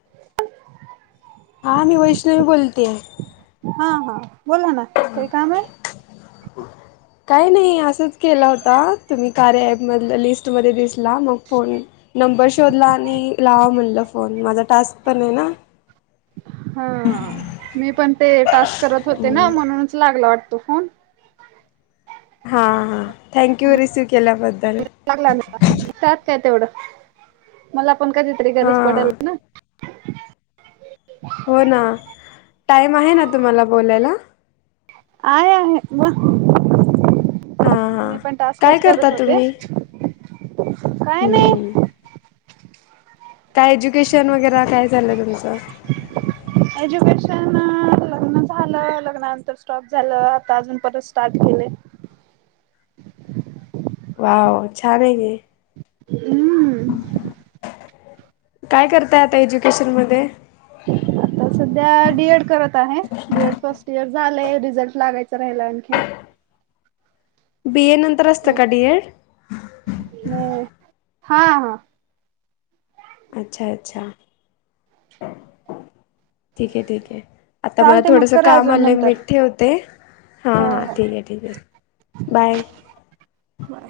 [unintelligible] हां मी वैष्णवी बोलतीय हा, हा बोला ना काय काम आहे हो काय नाही असंच केलं होता तुम्ही कार्या ॲपमधलं लिस्टमध्ये दिसला मग फोन नंबर शोधला आणि लावाव म्हणलं फोन माझा टास्क पण आहे ना हा मी पण ते टास्क करत होते ना हम्म म्हणूनच लागला वाटतो फोन हा, हा थँक्यू रिसिव केल्याबद्दल लागला त्यात काय तेवढं मला आपण कधीतरी गरज हां. पडेलच ना हो ना टाइम आहे ना तुम्हाला बोलायला आहे, आहे बोल हां. मी पण काय टास्कच करता करत होते तुम्ही काय नाही हम्म काय एज्युकेशन वगैरा काय झालंय तुमचं [unintelligible] एज्युकेशन लग्न झालं लग्नानंतर स्टॉप झालं आता अजून परत स्टार्ट केलय वाव छान आहे की हम काय करताय आता एज्युकेशन मध्ये तर सध्या डी एड करत आहे डी एड फर्स्ट इयर झालंय रिझल्ट लागायच राहिला आणखीन बी ए नंतर असतं का डी एड म हा, हा अच्छा, अच्छा ठीक आहे, ठीक आहे आता मला चालते मग थोडस करा काम अजून आलंय मी नंतर. ठेवते हा, हो हां हो. ठीक आहे, ठीक आहे बाय बाय.